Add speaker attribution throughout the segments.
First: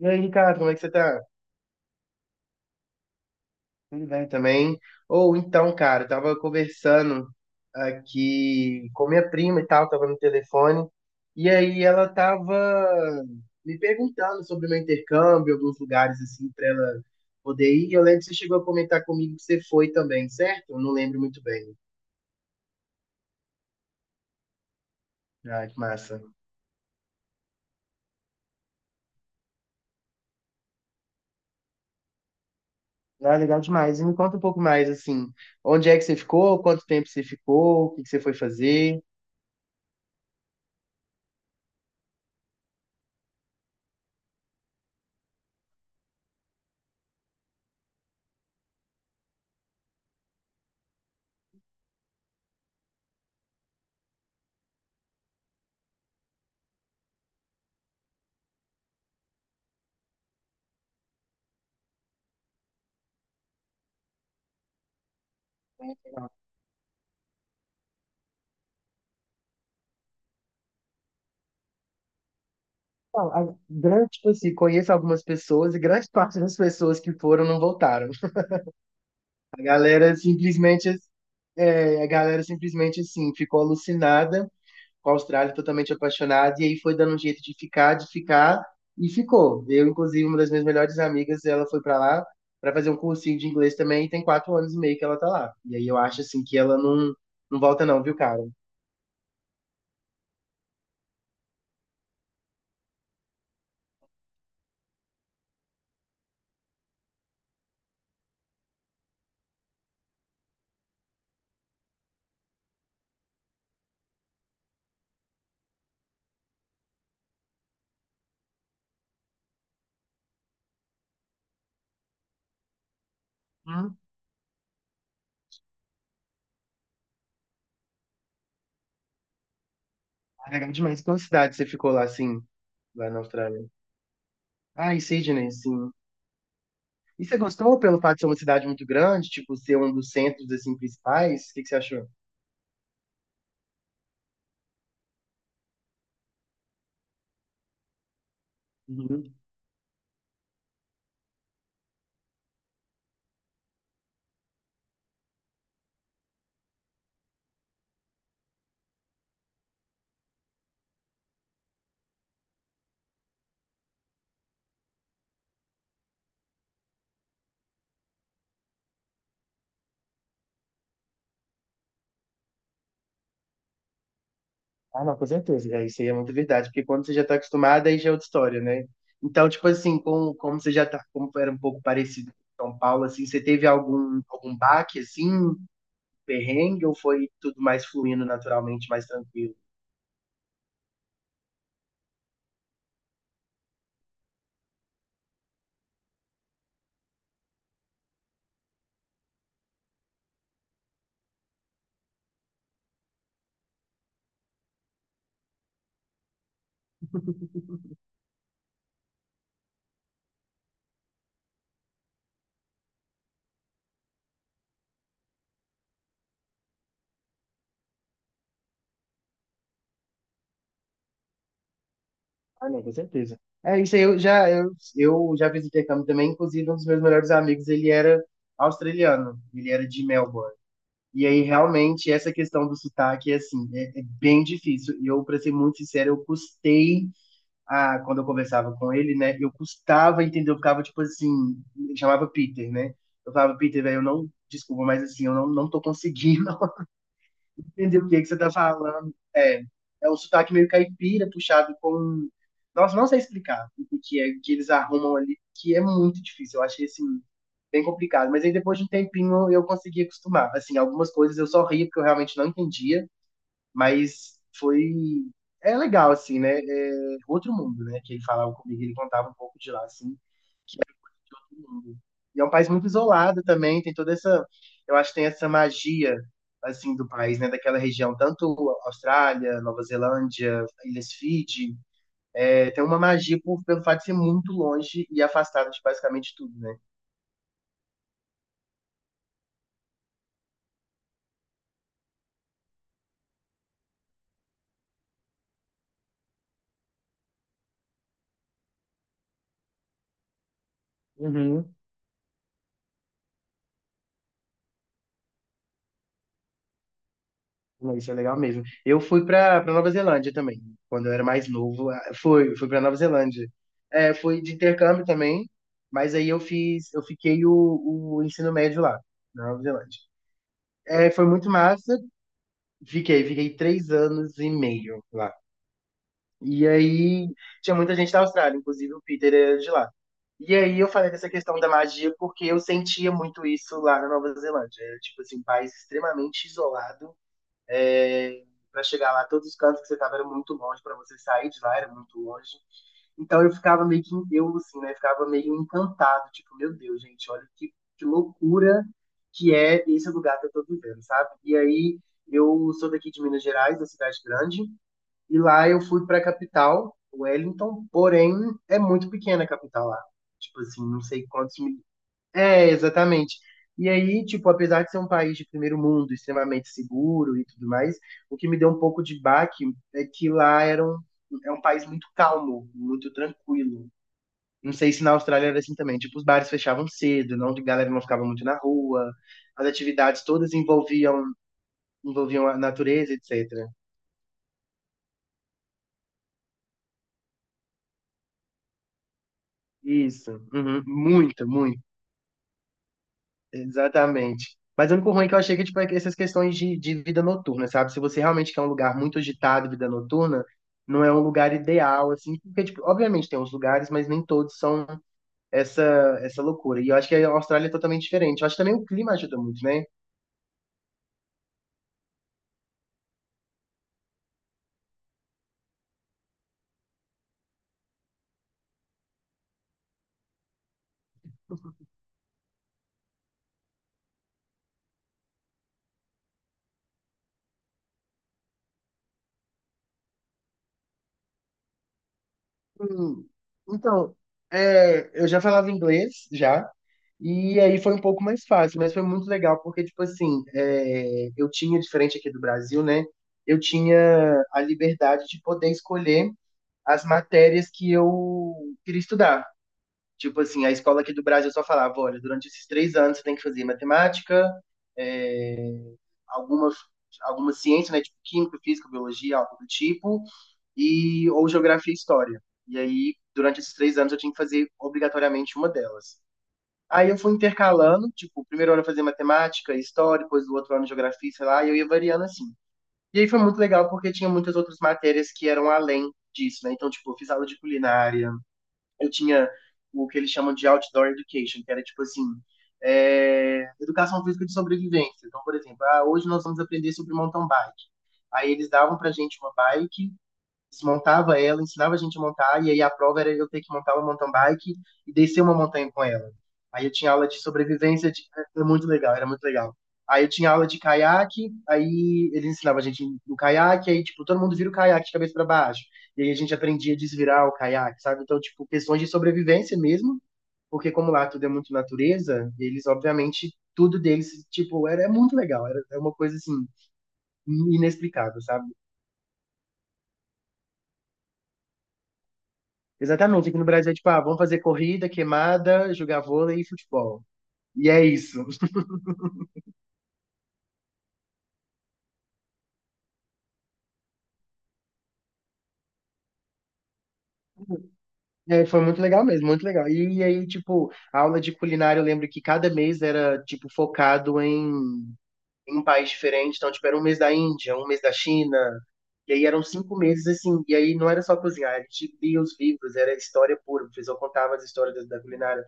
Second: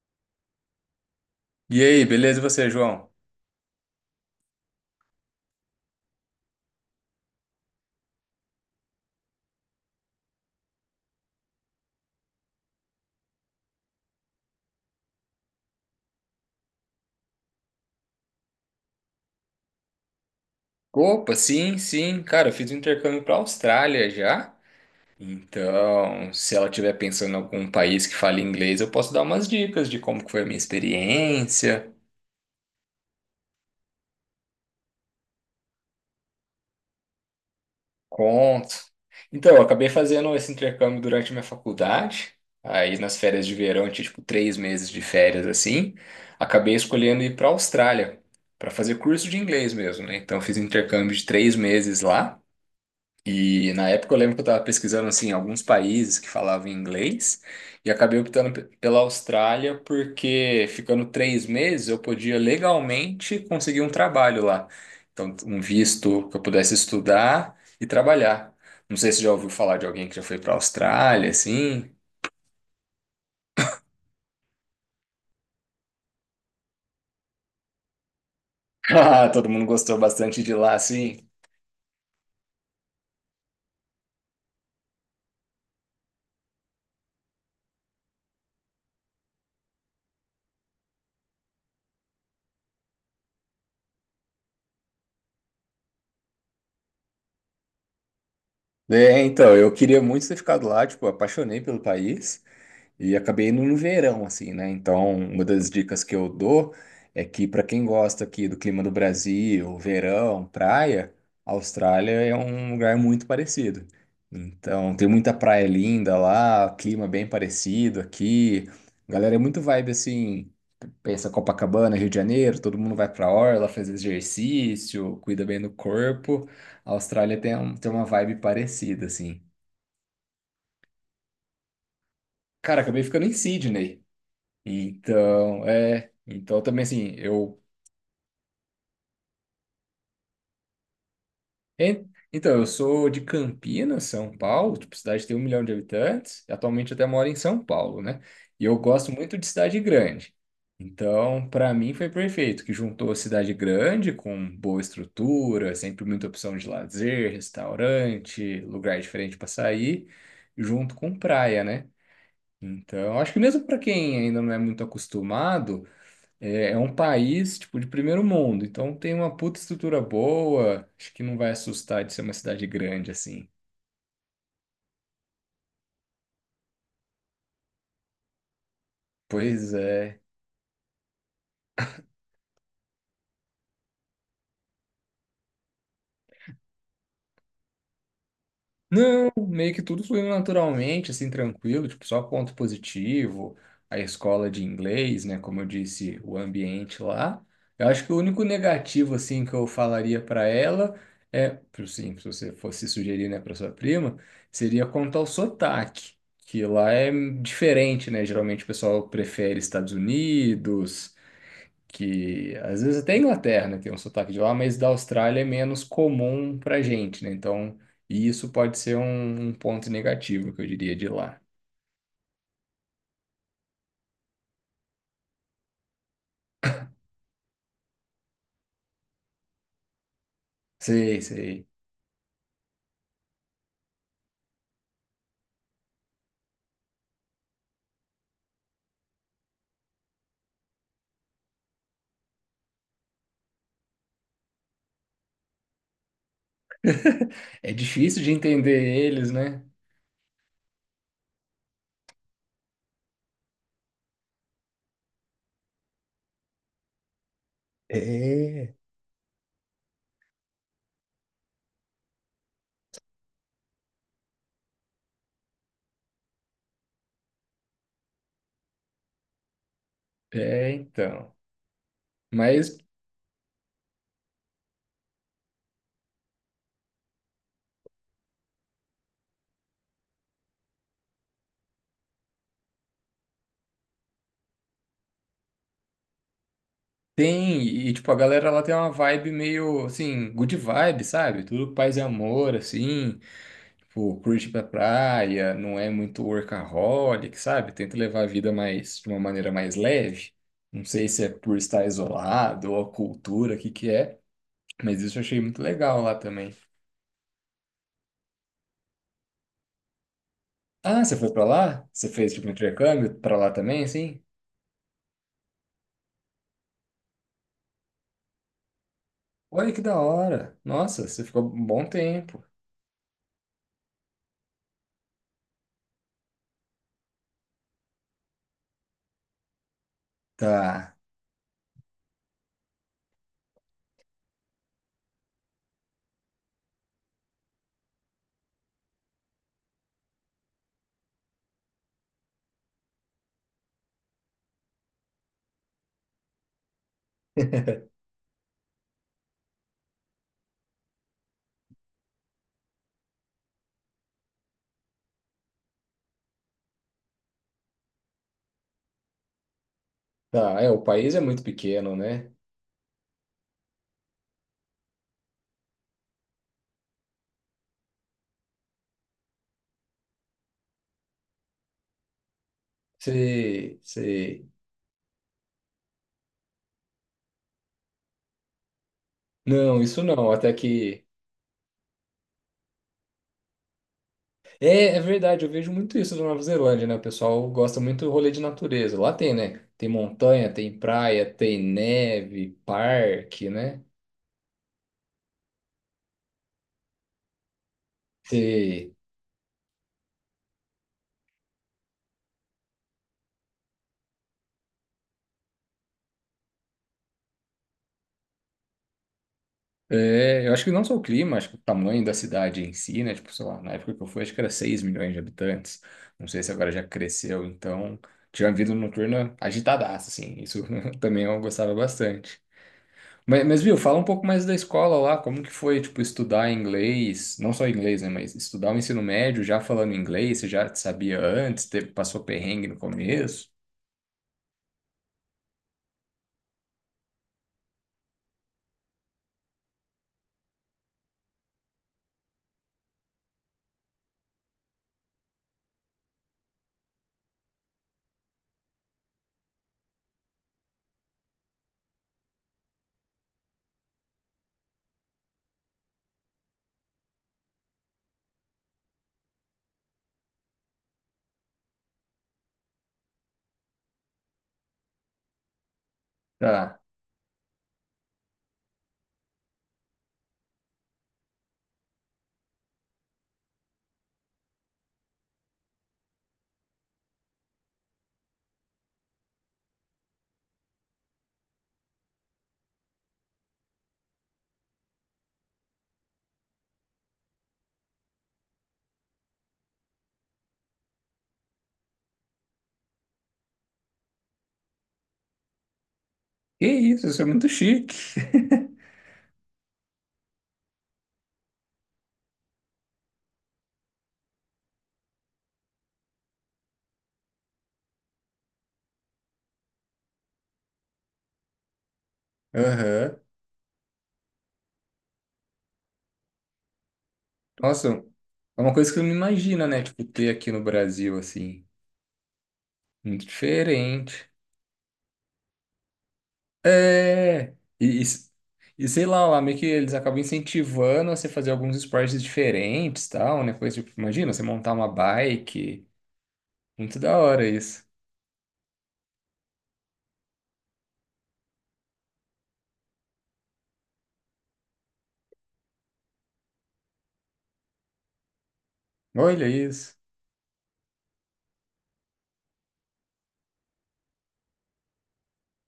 Speaker 1: E aí, Ricardo, como é que você tá?
Speaker 2: E aí, beleza? E você, João?
Speaker 1: Tudo bem também? Ou então, cara, eu tava conversando aqui com minha prima e tal, tava no telefone, e aí ela tava me perguntando sobre o meu intercâmbio, alguns lugares assim pra ela poder ir. Eu lembro que você chegou a comentar comigo que você foi também, certo? Eu não lembro
Speaker 2: Opa,
Speaker 1: muito bem.
Speaker 2: sim, sim. Cara, eu fiz um intercâmbio para Austrália já.
Speaker 1: Ah, que massa.
Speaker 2: Então, se ela estiver pensando em algum país que fale inglês, eu posso dar umas dicas de como que foi a minha experiência,
Speaker 1: Ah, legal demais. E me conta um pouco mais, assim, onde é que você ficou, quanto tempo você ficou, o que que você foi
Speaker 2: conto.
Speaker 1: fazer?
Speaker 2: Então, eu acabei fazendo esse intercâmbio durante minha faculdade. Aí, nas férias de verão, eu tinha tipo 3 meses de férias assim. Acabei escolhendo ir para Austrália para fazer curso de inglês mesmo, né? Então, eu fiz um intercâmbio de 3 meses lá. E na época eu lembro que eu estava pesquisando assim alguns países que falavam inglês e acabei optando pela Austrália porque ficando 3 meses eu podia legalmente conseguir um trabalho lá. Então, um visto que eu pudesse estudar e trabalhar. Não sei se você já ouviu falar de alguém que já foi para a Austrália, assim.
Speaker 1: Não, a grande, tipo assim, conheço algumas pessoas e grande parte das pessoas que foram não voltaram.
Speaker 2: Ah, todo
Speaker 1: A
Speaker 2: mundo gostou
Speaker 1: galera
Speaker 2: bastante de lá,
Speaker 1: simplesmente,
Speaker 2: assim.
Speaker 1: a galera simplesmente assim, ficou alucinada com a Austrália, totalmente apaixonada, e aí foi dando um jeito de ficar, e ficou. Eu, inclusive, uma das minhas melhores amigas, ela foi pra lá pra fazer um cursinho de inglês também, e tem 4 anos e meio que ela tá lá. E aí eu acho, assim, que ela não volta não, viu, cara?
Speaker 2: É, então, eu queria muito ter ficado lá, tipo, apaixonei pelo país. E acabei indo no verão, assim, né? Então, uma das dicas que eu dou é que, para quem gosta aqui do clima do Brasil, verão, praia, a Austrália é um lugar muito parecido. Então, tem muita praia linda lá, clima bem parecido aqui. Galera, é muito vibe assim. Pensa Copacabana, Rio de Janeiro, todo mundo vai pra orla, faz
Speaker 1: Hum,
Speaker 2: exercício, cuida bem do corpo. A Austrália tem uma vibe parecida, assim.
Speaker 1: legal demais. Qual cidade você ficou lá, assim,
Speaker 2: Cara, acabei
Speaker 1: lá na
Speaker 2: ficando em
Speaker 1: Austrália?
Speaker 2: Sydney.
Speaker 1: Ah, e Sydney,
Speaker 2: Então,
Speaker 1: sim.
Speaker 2: é. Então, também assim,
Speaker 1: E você gostou pelo fato de ser uma cidade muito grande, tipo, ser um dos centros, assim, principais? O que que você achou?
Speaker 2: en- Então, eu sou de Campinas, São Paulo, tipo, cidade que tem 1 milhão de habitantes. Atualmente, eu até moro em São Paulo, né? E eu gosto
Speaker 1: Uhum.
Speaker 2: muito de cidade grande. Então, para mim, foi perfeito, que juntou a cidade grande com boa estrutura, sempre muita opção de lazer, restaurante, lugar diferente para sair, junto com praia, né? Então, acho que mesmo para quem ainda não é muito acostumado. É, é um país, tipo, de primeiro mundo, então tem uma puta estrutura boa, acho que não vai assustar de ser uma cidade grande, assim.
Speaker 1: Ah, não, com certeza. É, isso aí é muito verdade, porque quando você já está acostumado, aí já é outra história, né? Então, tipo
Speaker 2: Pois
Speaker 1: assim,
Speaker 2: é.
Speaker 1: como você já tá, como era um pouco parecido com São Paulo, assim, você teve algum baque, assim, perrengue, ou foi tudo mais fluindo naturalmente, mais
Speaker 2: Não,
Speaker 1: tranquilo?
Speaker 2: meio que tudo fluiu naturalmente, assim, tranquilo, tipo, só ponto positivo, a escola de inglês, né, como eu disse, o ambiente lá. Eu acho que o único negativo, assim, que eu falaria para ela é, sim, se você fosse sugerir, né, para sua prima, seria quanto ao sotaque, que lá é diferente, né, geralmente o pessoal prefere Estados Unidos, que às vezes até a Inglaterra, né, tem um sotaque de lá, mas da Austrália é menos comum pra gente, né? Então, e isso pode ser um, um ponto negativo que eu diria de lá.
Speaker 1: Ah, não, com certeza. É, isso aí, eu já fiz intercâmbio também, inclusive um dos meus melhores amigos, ele era australiano, ele era de Melbourne.
Speaker 2: Sei,
Speaker 1: E aí,
Speaker 2: sei.
Speaker 1: realmente, essa questão do sotaque, é, assim, é bem difícil. E eu, para ser muito sincero, eu custei, a, quando eu conversava com ele, né? Eu custava entender, eu ficava, tipo assim, ele chamava Peter, né? Eu falava, Peter, velho, eu não, desculpa, mas assim, eu não tô conseguindo.
Speaker 2: É
Speaker 1: Entendi o que
Speaker 2: difícil
Speaker 1: que
Speaker 2: de
Speaker 1: você tá
Speaker 2: entender
Speaker 1: falando.
Speaker 2: eles, né?
Speaker 1: É um sotaque meio caipira, puxado com. Nossa, não sei explicar o que é que eles arrumam ali, que é muito difícil. Eu achei assim, bem complicado. Mas aí
Speaker 2: É.
Speaker 1: depois de um tempinho eu consegui acostumar. Assim, algumas coisas eu só ria porque eu realmente não entendia, mas foi. É legal, assim, né? É outro mundo, né? Que ele falava comigo, ele contava um pouco de lá, assim.
Speaker 2: É, então.
Speaker 1: E é um país
Speaker 2: Mas
Speaker 1: muito isolado também, tem toda essa, eu acho que tem essa magia assim do país, né, daquela região, tanto Austrália, Nova Zelândia, Ilhas Fiji, é, tem uma magia pelo fato de ser muito longe e afastado de basicamente tudo, né?
Speaker 2: tem, e tipo, a galera lá tem uma vibe meio assim, good vibe, sabe? Tudo paz e amor, assim. Tipo, curte ir pra praia, não é muito workaholic, sabe? Tenta levar a vida mais, de uma maneira mais leve. Não sei se é por
Speaker 1: Uhum.
Speaker 2: estar isolado ou a cultura, o que que é, mas isso eu achei muito legal lá também.
Speaker 1: Não, isso é legal mesmo. Eu fui para Nova Zelândia também,
Speaker 2: Ah,
Speaker 1: quando eu
Speaker 2: você
Speaker 1: era
Speaker 2: foi pra
Speaker 1: mais
Speaker 2: lá?
Speaker 1: novo. ah,
Speaker 2: Você fez tipo um
Speaker 1: Fui, fui para Nova
Speaker 2: intercâmbio pra
Speaker 1: Zelândia.
Speaker 2: lá também,
Speaker 1: É,
Speaker 2: sim?
Speaker 1: fui de intercâmbio também, mas aí eu fiquei o ensino médio lá, na Nova
Speaker 2: Olha que
Speaker 1: Zelândia.
Speaker 2: da hora. Nossa,
Speaker 1: É,
Speaker 2: você
Speaker 1: foi
Speaker 2: ficou
Speaker 1: muito
Speaker 2: um bom
Speaker 1: massa.
Speaker 2: tempo.
Speaker 1: Fiquei 3 anos e meio lá. E aí tinha muita gente da Austrália, inclusive o Peter era de lá. E aí eu
Speaker 2: Tá,
Speaker 1: falei dessa questão da magia porque eu sentia muito isso lá na Nova Zelândia. Era, tipo assim, um país extremamente isolado é, para chegar lá, todos os cantos que você estava eram muito longe, para você sair de lá era muito longe. Então eu ficava meio que em Deus, assim, né? Ficava meio encantado, tipo, meu Deus, gente, olha que loucura que é esse lugar que eu tô vivendo, sabe? E aí eu sou daqui de Minas Gerais, da cidade grande, e lá eu fui para a capital, Wellington, porém é muito pequena a capital lá.
Speaker 2: tá.
Speaker 1: Tipo
Speaker 2: É, o
Speaker 1: assim, não
Speaker 2: país é
Speaker 1: sei
Speaker 2: muito
Speaker 1: quantos
Speaker 2: pequeno, né?
Speaker 1: é, exatamente. E aí, tipo, apesar de ser um país de primeiro mundo, extremamente seguro e tudo mais, o que me deu um pouco de baque é que lá é um país muito calmo, muito
Speaker 2: Sei,
Speaker 1: tranquilo.
Speaker 2: sei.
Speaker 1: Não sei se na Austrália era assim também. Tipo, os bares fechavam cedo, não, a galera não ficava muito na rua, as
Speaker 2: Não, isso
Speaker 1: atividades
Speaker 2: não. Até
Speaker 1: todas
Speaker 2: que
Speaker 1: envolviam a natureza, etc.
Speaker 2: é, é verdade, eu vejo muito isso na Nova Zelândia, né? O pessoal gosta muito do rolê de natureza. Lá tem, né? Tem
Speaker 1: Isso,
Speaker 2: montanha, tem
Speaker 1: uhum,
Speaker 2: praia,
Speaker 1: muito,
Speaker 2: tem
Speaker 1: muito.
Speaker 2: neve, parque, né?
Speaker 1: Exatamente. Mas o único ruim é que eu achei que, tipo, é que essas questões de vida noturna, sabe? Se você realmente quer um
Speaker 2: Tem...
Speaker 1: lugar muito agitado, vida noturna, não é um lugar ideal, assim, porque, tipo, obviamente tem uns lugares, mas nem todos são essa, essa loucura. E eu acho que a Austrália é totalmente diferente. Eu acho que também o clima ajuda muito, né?
Speaker 2: É, eu acho que não só o clima, acho que o tamanho da cidade em si, né? Tipo, sei lá, na época que eu fui, acho que era 6 milhões de habitantes. Não sei se agora já cresceu, então tinha uma vida noturna agitadaça, assim. Isso também eu gostava bastante. Viu, fala um pouco mais da escola lá, como que foi, tipo, estudar inglês, não só inglês, né, mas estudar o ensino médio já falando inglês, você já sabia antes, teve, passou perrengue no
Speaker 1: Hum,
Speaker 2: começo?
Speaker 1: então, é, eu já falava inglês, já, e aí foi um pouco mais fácil, mas foi muito legal, porque, tipo assim, é, eu tinha, diferente aqui do Brasil, né? Eu tinha a liberdade de poder escolher as matérias que eu queria estudar. Tipo assim, a escola aqui do Brasil só falava, olha, durante esses 3 anos você tem que fazer matemática, é, alguma, alguma ciência, né? Tipo química, física, biologia, algo do tipo, e, ou geografia e história. E aí, durante esses 3 anos, eu tinha que fazer obrigatoriamente uma delas.
Speaker 2: Tá.
Speaker 1: Aí eu fui intercalando, tipo, o primeiro ano eu fazia matemática, história, depois do outro ano geografia, sei lá, e eu ia variando assim. E aí foi muito legal porque tinha muitas outras matérias que eram além disso, né? Então, tipo, eu fiz aula de culinária, eu tinha o que eles chamam de outdoor education, que era tipo assim, é, educação física de sobrevivência. Então, por exemplo, ah, hoje nós vamos aprender sobre mountain bike. Aí eles davam pra gente uma bike, desmontava ela, ensinava a gente a montar, e aí a prova era eu ter que montar uma mountain bike e descer uma montanha com ela.
Speaker 2: Que
Speaker 1: Aí eu
Speaker 2: isso,
Speaker 1: tinha
Speaker 2: isso é
Speaker 1: aula de
Speaker 2: muito chique.
Speaker 1: sobrevivência, de... era muito legal, era muito legal. Aí eu tinha aula de caiaque, aí eles ensinavam a gente no caiaque, aí, tipo, todo mundo vira o caiaque de cabeça para baixo. E aí a gente aprendia a desvirar o caiaque, sabe? Então, tipo, questões de sobrevivência mesmo, porque como lá tudo é muito natureza, eles,
Speaker 2: Aham.
Speaker 1: obviamente, tudo deles, tipo, era, é muito legal, era é uma coisa, assim,
Speaker 2: Nossa,
Speaker 1: inexplicável,
Speaker 2: é
Speaker 1: sabe?
Speaker 2: uma coisa que você não imagina, né, tipo, ter aqui no Brasil, assim, muito
Speaker 1: Exatamente, aqui no Brasil é tipo, ah,
Speaker 2: diferente.
Speaker 1: vamos fazer corrida, queimada, jogar vôlei e futebol.
Speaker 2: É,
Speaker 1: E
Speaker 2: e,
Speaker 1: é
Speaker 2: e,
Speaker 1: isso.
Speaker 2: e sei lá, lá meio que eles acabam incentivando a você fazer alguns esportes diferentes, tal, né, coisa, tipo, imagina, você montar uma bike... Muito da hora isso.
Speaker 1: É, foi muito legal mesmo, muito legal. E, aí, tipo, a aula de culinária, eu lembro que cada mês era, tipo, focado em um país diferente. Então, tipo, era um mês da Índia, um mês da China. E aí
Speaker 2: Olha
Speaker 1: eram
Speaker 2: isso.
Speaker 1: 5 meses, assim. E aí não era só cozinhar, a gente lia os livros, era história pura. O professor contava as histórias da, da culinária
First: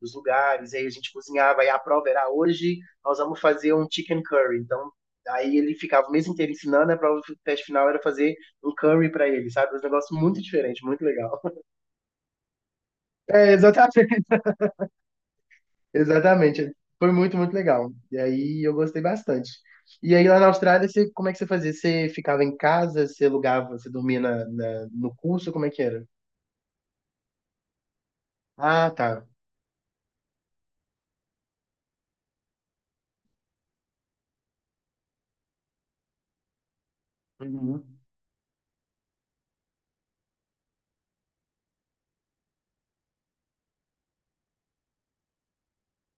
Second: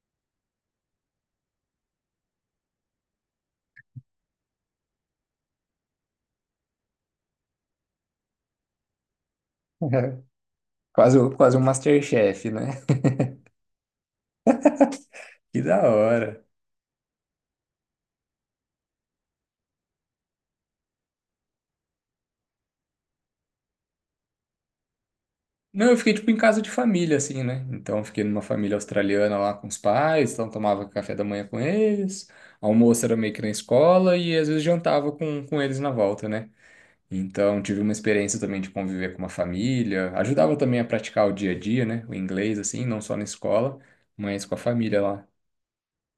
Speaker 1: dos lugares. E aí a gente cozinhava. E a prova era hoje nós vamos fazer um chicken curry. Então, aí ele ficava o mês inteiro ensinando. A prova do teste final era fazer um curry para ele, sabe? Um negócio muito diferente, muito
Speaker 2: Quase,
Speaker 1: legal.
Speaker 2: quase um MasterChef, né?
Speaker 1: É, exatamente.
Speaker 2: Que da hora.
Speaker 1: Exatamente. Foi muito, muito legal. E aí eu gostei bastante. E aí lá na Austrália, você, como é que você fazia? Você ficava em casa, você alugava, você dormia no curso, como é que
Speaker 2: Não, eu
Speaker 1: era?
Speaker 2: fiquei tipo em casa de família, assim, né? Então, eu fiquei numa família
Speaker 1: Ah, tá.
Speaker 2: australiana lá com os pais, então tomava café da manhã com eles, almoço era meio que na escola e às vezes jantava com eles na volta, né? Então, tive uma
Speaker 1: Uhum.
Speaker 2: experiência também de conviver com uma família, ajudava também a praticar o dia a dia, né? O inglês, assim, não só na escola, mas com a família lá.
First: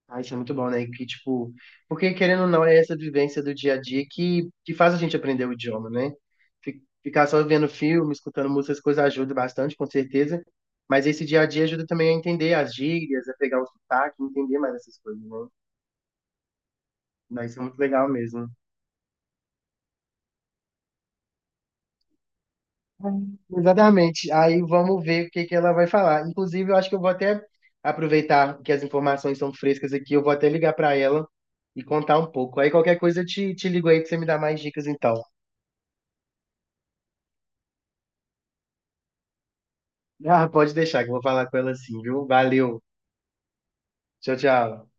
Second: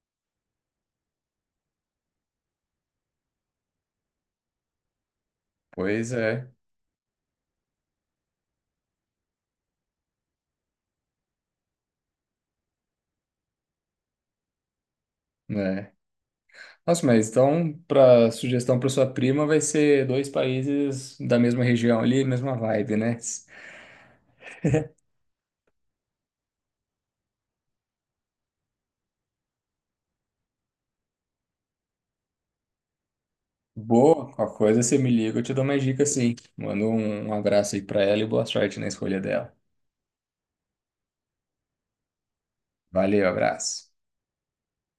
Speaker 1: Ah, isso é muito bom, né? Que, tipo, porque querendo ou não, é essa vivência do dia a dia que faz a gente aprender o idioma,
Speaker 2: Pois
Speaker 1: né?
Speaker 2: é,
Speaker 1: Ficar só vendo filme, escutando música, essas coisas ajuda bastante, com certeza. Mas esse dia a dia ajuda também a entender as gírias, a pegar o sotaque, entender mais essas coisas, né?
Speaker 2: né? Nossa, mas
Speaker 1: Mas isso é
Speaker 2: então,
Speaker 1: muito legal
Speaker 2: para
Speaker 1: mesmo.
Speaker 2: sugestão para sua prima, vai ser dois países da mesma região ali, mesma vibe, né?
Speaker 1: Exatamente. Aí vamos ver o que que ela vai falar. Inclusive, eu acho que eu vou até aproveitar que as informações são frescas aqui, eu vou até ligar para ela e contar um pouco. Aí qualquer coisa eu te ligo aí para você me
Speaker 2: Boa,
Speaker 1: dar
Speaker 2: qualquer
Speaker 1: mais
Speaker 2: coisa
Speaker 1: dicas
Speaker 2: você me
Speaker 1: então.
Speaker 2: liga, eu te dou mais dicas sim. Manda um abraço aí para ela e boa sorte na escolha dela.
Speaker 1: Ah, pode deixar que eu vou falar com ela assim, viu? Valeu.
Speaker 2: Valeu, abraço.
Speaker 1: Tchau, tchau.